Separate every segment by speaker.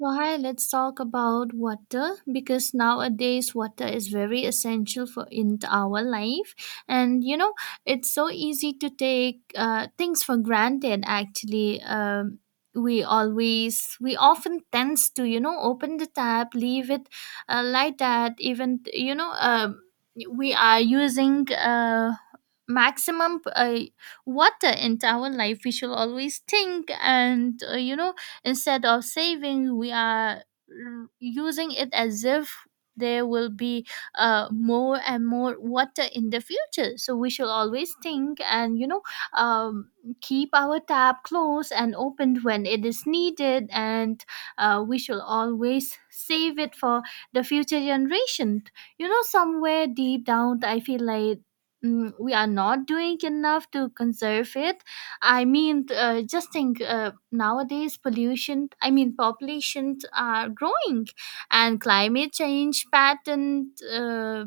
Speaker 1: So, hi, let's talk about water because nowadays water is very essential for in our life, and it's so easy to take things for granted. Actually, we often tends to open the tap, leave it like that. Even we are using. Maximum water into our life, we should always think. And you know Instead of saving, we are using it as if there will be more and more water in the future. So we should always think and, um, keep our tap closed and opened when it is needed. And we should always save it for the future generation. Somewhere deep down, I feel like we are not doing enough to conserve it. I mean, just think, nowadays pollution, I mean, populations are growing, and climate change pattern,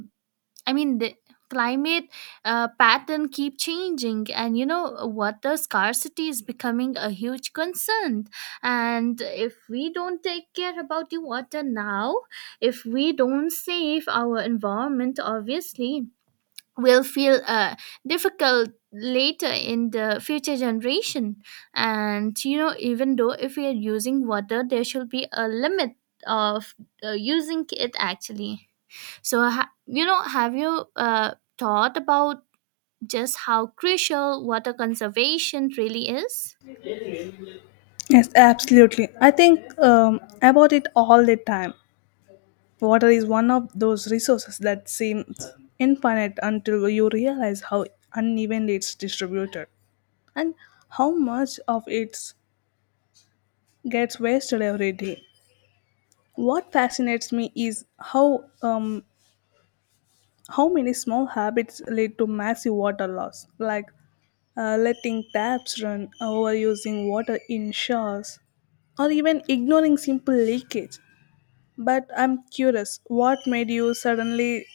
Speaker 1: I mean, the climate pattern keep changing, and water scarcity is becoming a huge concern. And if we don't take care about the water now, if we don't save our environment, obviously will feel difficult later in the future generation. And even though if we are using water, there should be a limit of using it, actually. So have you thought about just how crucial water conservation really is?
Speaker 2: Yes, absolutely. I think about it all the time. Water is one of those resources that seems infinite until you realize how unevenly it's distributed and how much of it gets wasted every day. What fascinates me is how many small habits lead to massive water loss, like letting taps run, overusing water in showers, or even ignoring simple leakage. But I'm curious, what made you suddenly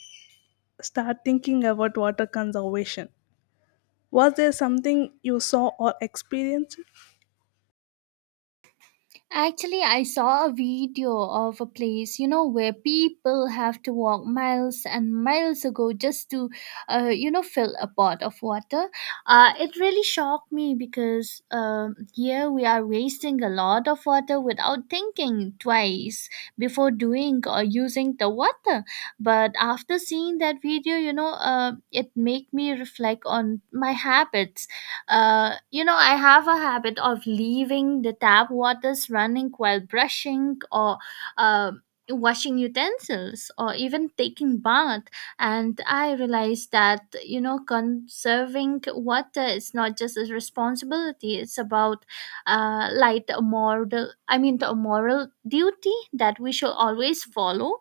Speaker 2: start thinking about water conservation? Was there something you saw or experienced?
Speaker 1: Actually, I saw a video of a place, you know, where people have to walk miles and miles ago just to, fill a pot of water. It really shocked me because here we are wasting a lot of water without thinking twice before doing or using the water. But after seeing that video, it made me reflect on my habits. I have a habit of leaving the tap waters running while brushing, or uh, washing utensils, or even taking bath. And I realized that, you know, conserving water is not just a responsibility, it's about like a moral, I mean, a moral duty that we should always follow.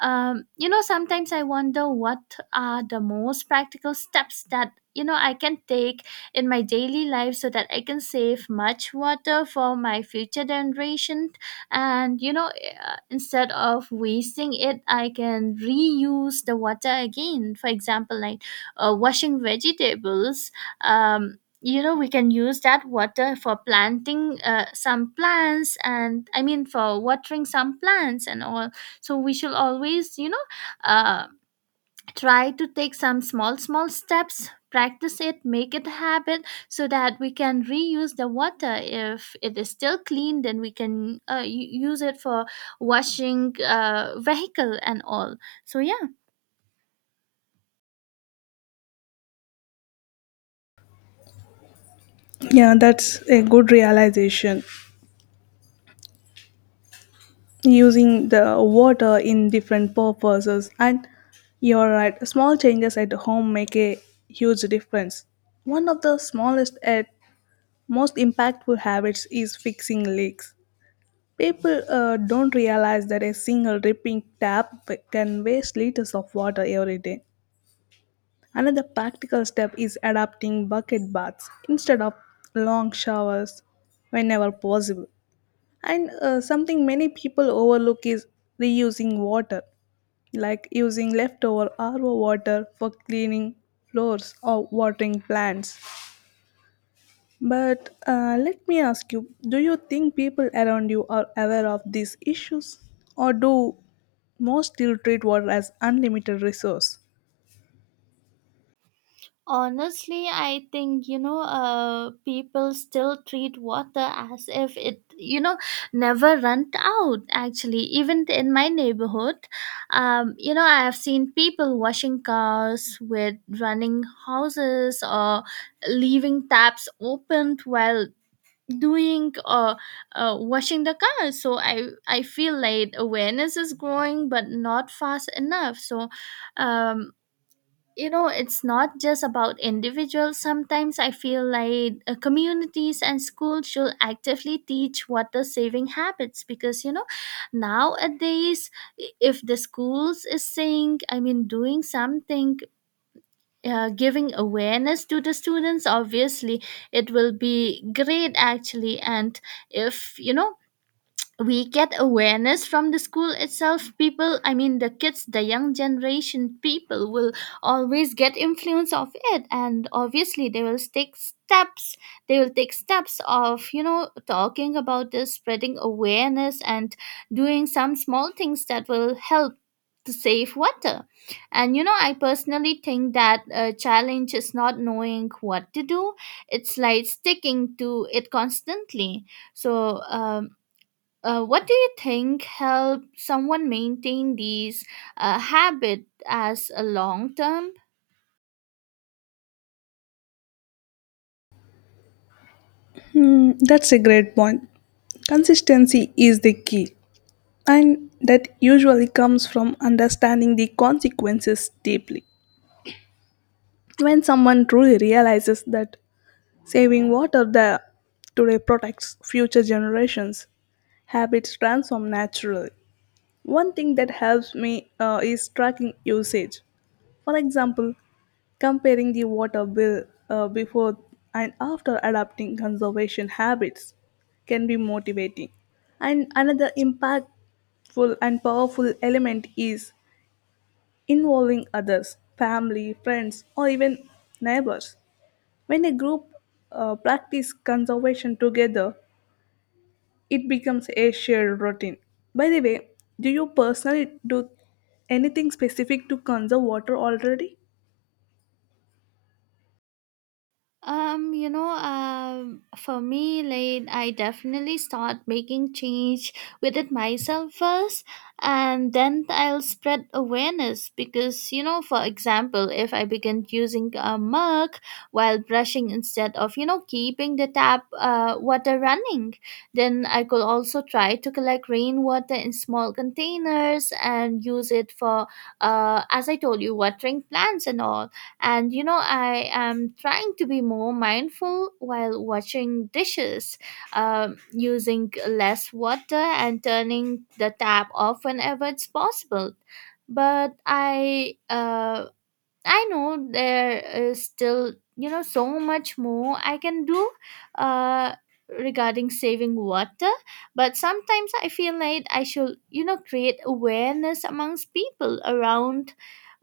Speaker 1: Sometimes I wonder what are the most practical steps that I can take in my daily life so that I can save much water for my future generation. And instead of wasting it, I can reuse the water again, for example, like washing vegetables. We can use that water for planting some plants, and I mean, for watering some plants and all. So we shall always, uh, try to take some small small steps, practice it, make it a habit, so that we can reuse the water. If it is still clean, then we can use it for washing vehicle and all. So yeah.
Speaker 2: Yeah, that's a good realization. Using the water in different purposes, and you're right, small changes at home make a huge difference. One of the smallest and most impactful habits is fixing leaks. People don't realize that a single ripping tap can waste liters of water every day. Another practical step is adopting bucket baths instead of long showers whenever possible. And something many people overlook is reusing water, like using leftover RO water for cleaning floors or watering plants. But let me ask you, do you think people around you are aware of these issues? Or do most still treat water as unlimited resource?
Speaker 1: Honestly, I think, people still treat water as if it never run out. Actually, even in my neighborhood, I have seen people washing cars with running houses, or leaving taps opened while doing, or washing the car. So I feel like awareness is growing, but not fast enough. So, um it's not just about individuals. Sometimes I feel like communities and schools should actively teach water saving habits, because nowadays, if the schools is saying, I mean, doing something, giving awareness to the students, obviously it will be great actually. And if we get awareness from the school itself, people, I mean, the kids, the young generation people will always get influence of it, and obviously they will take steps. They will take steps of talking about this, spreading awareness, and doing some small things that will help to save water. And I personally think that a challenge is not knowing what to do, it's like sticking to it constantly. So, what do you think help someone maintain these habit as a long term?
Speaker 2: Hmm, that's a great point. Consistency is the key, and that usually comes from understanding the consequences deeply. When someone truly realizes that saving water the today protects future generations, habits transform naturally. One thing that helps me is tracking usage. For example, comparing the water bill before and after adopting conservation habits can be motivating. And another impactful and powerful element is involving others, family, friends, or even neighbors. When a group practice conservation together, it becomes a shared routine. By the way, do you personally do anything specific to conserve water already?
Speaker 1: For me, like, I definitely start making change within myself first, and then I'll spread awareness, because for example, if I begin using a mug while brushing instead of keeping the tap water running, then I could also try to collect rainwater in small containers and use it for, as I told you, watering plants and all. And I am trying to be more mindful while washing dishes, using less water and turning the tap off whenever it's possible. But I know there is still, you know, so much more I can do uh, regarding saving water. But sometimes I feel like I should, create awareness amongst people around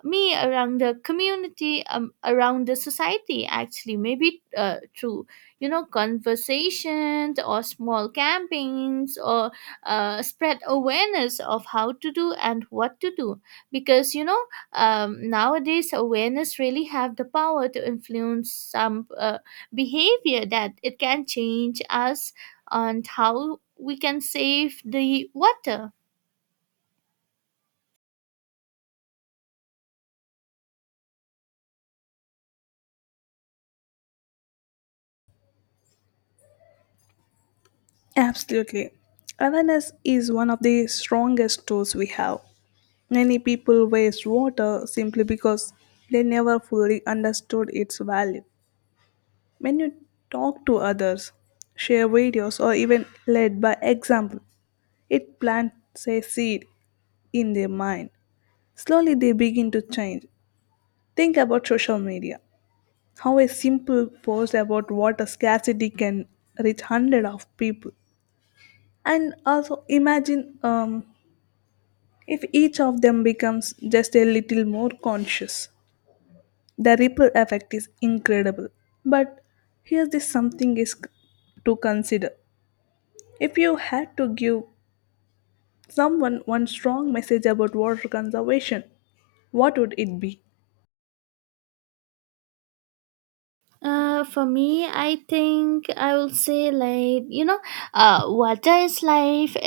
Speaker 1: me, around the community, around the society, actually, maybe through conversations, or small campaigns, or spread awareness of how to do and what to do, because nowadays awareness really have the power to influence some behavior that it can change us on how we can save the water.
Speaker 2: Absolutely. Awareness is one of the strongest tools we have. Many people waste water simply because they never fully understood its value. When you talk to others, share videos, or even lead by example, it plants a seed in their mind. Slowly they begin to change. Think about social media. How a simple post about water scarcity can reach hundreds of people. And also imagine if each of them becomes just a little more conscious. The ripple effect is incredible. But here's this something is to consider. If you had to give someone one strong message about water conservation, what would it be?
Speaker 1: For me, I think I will say, like, water is life.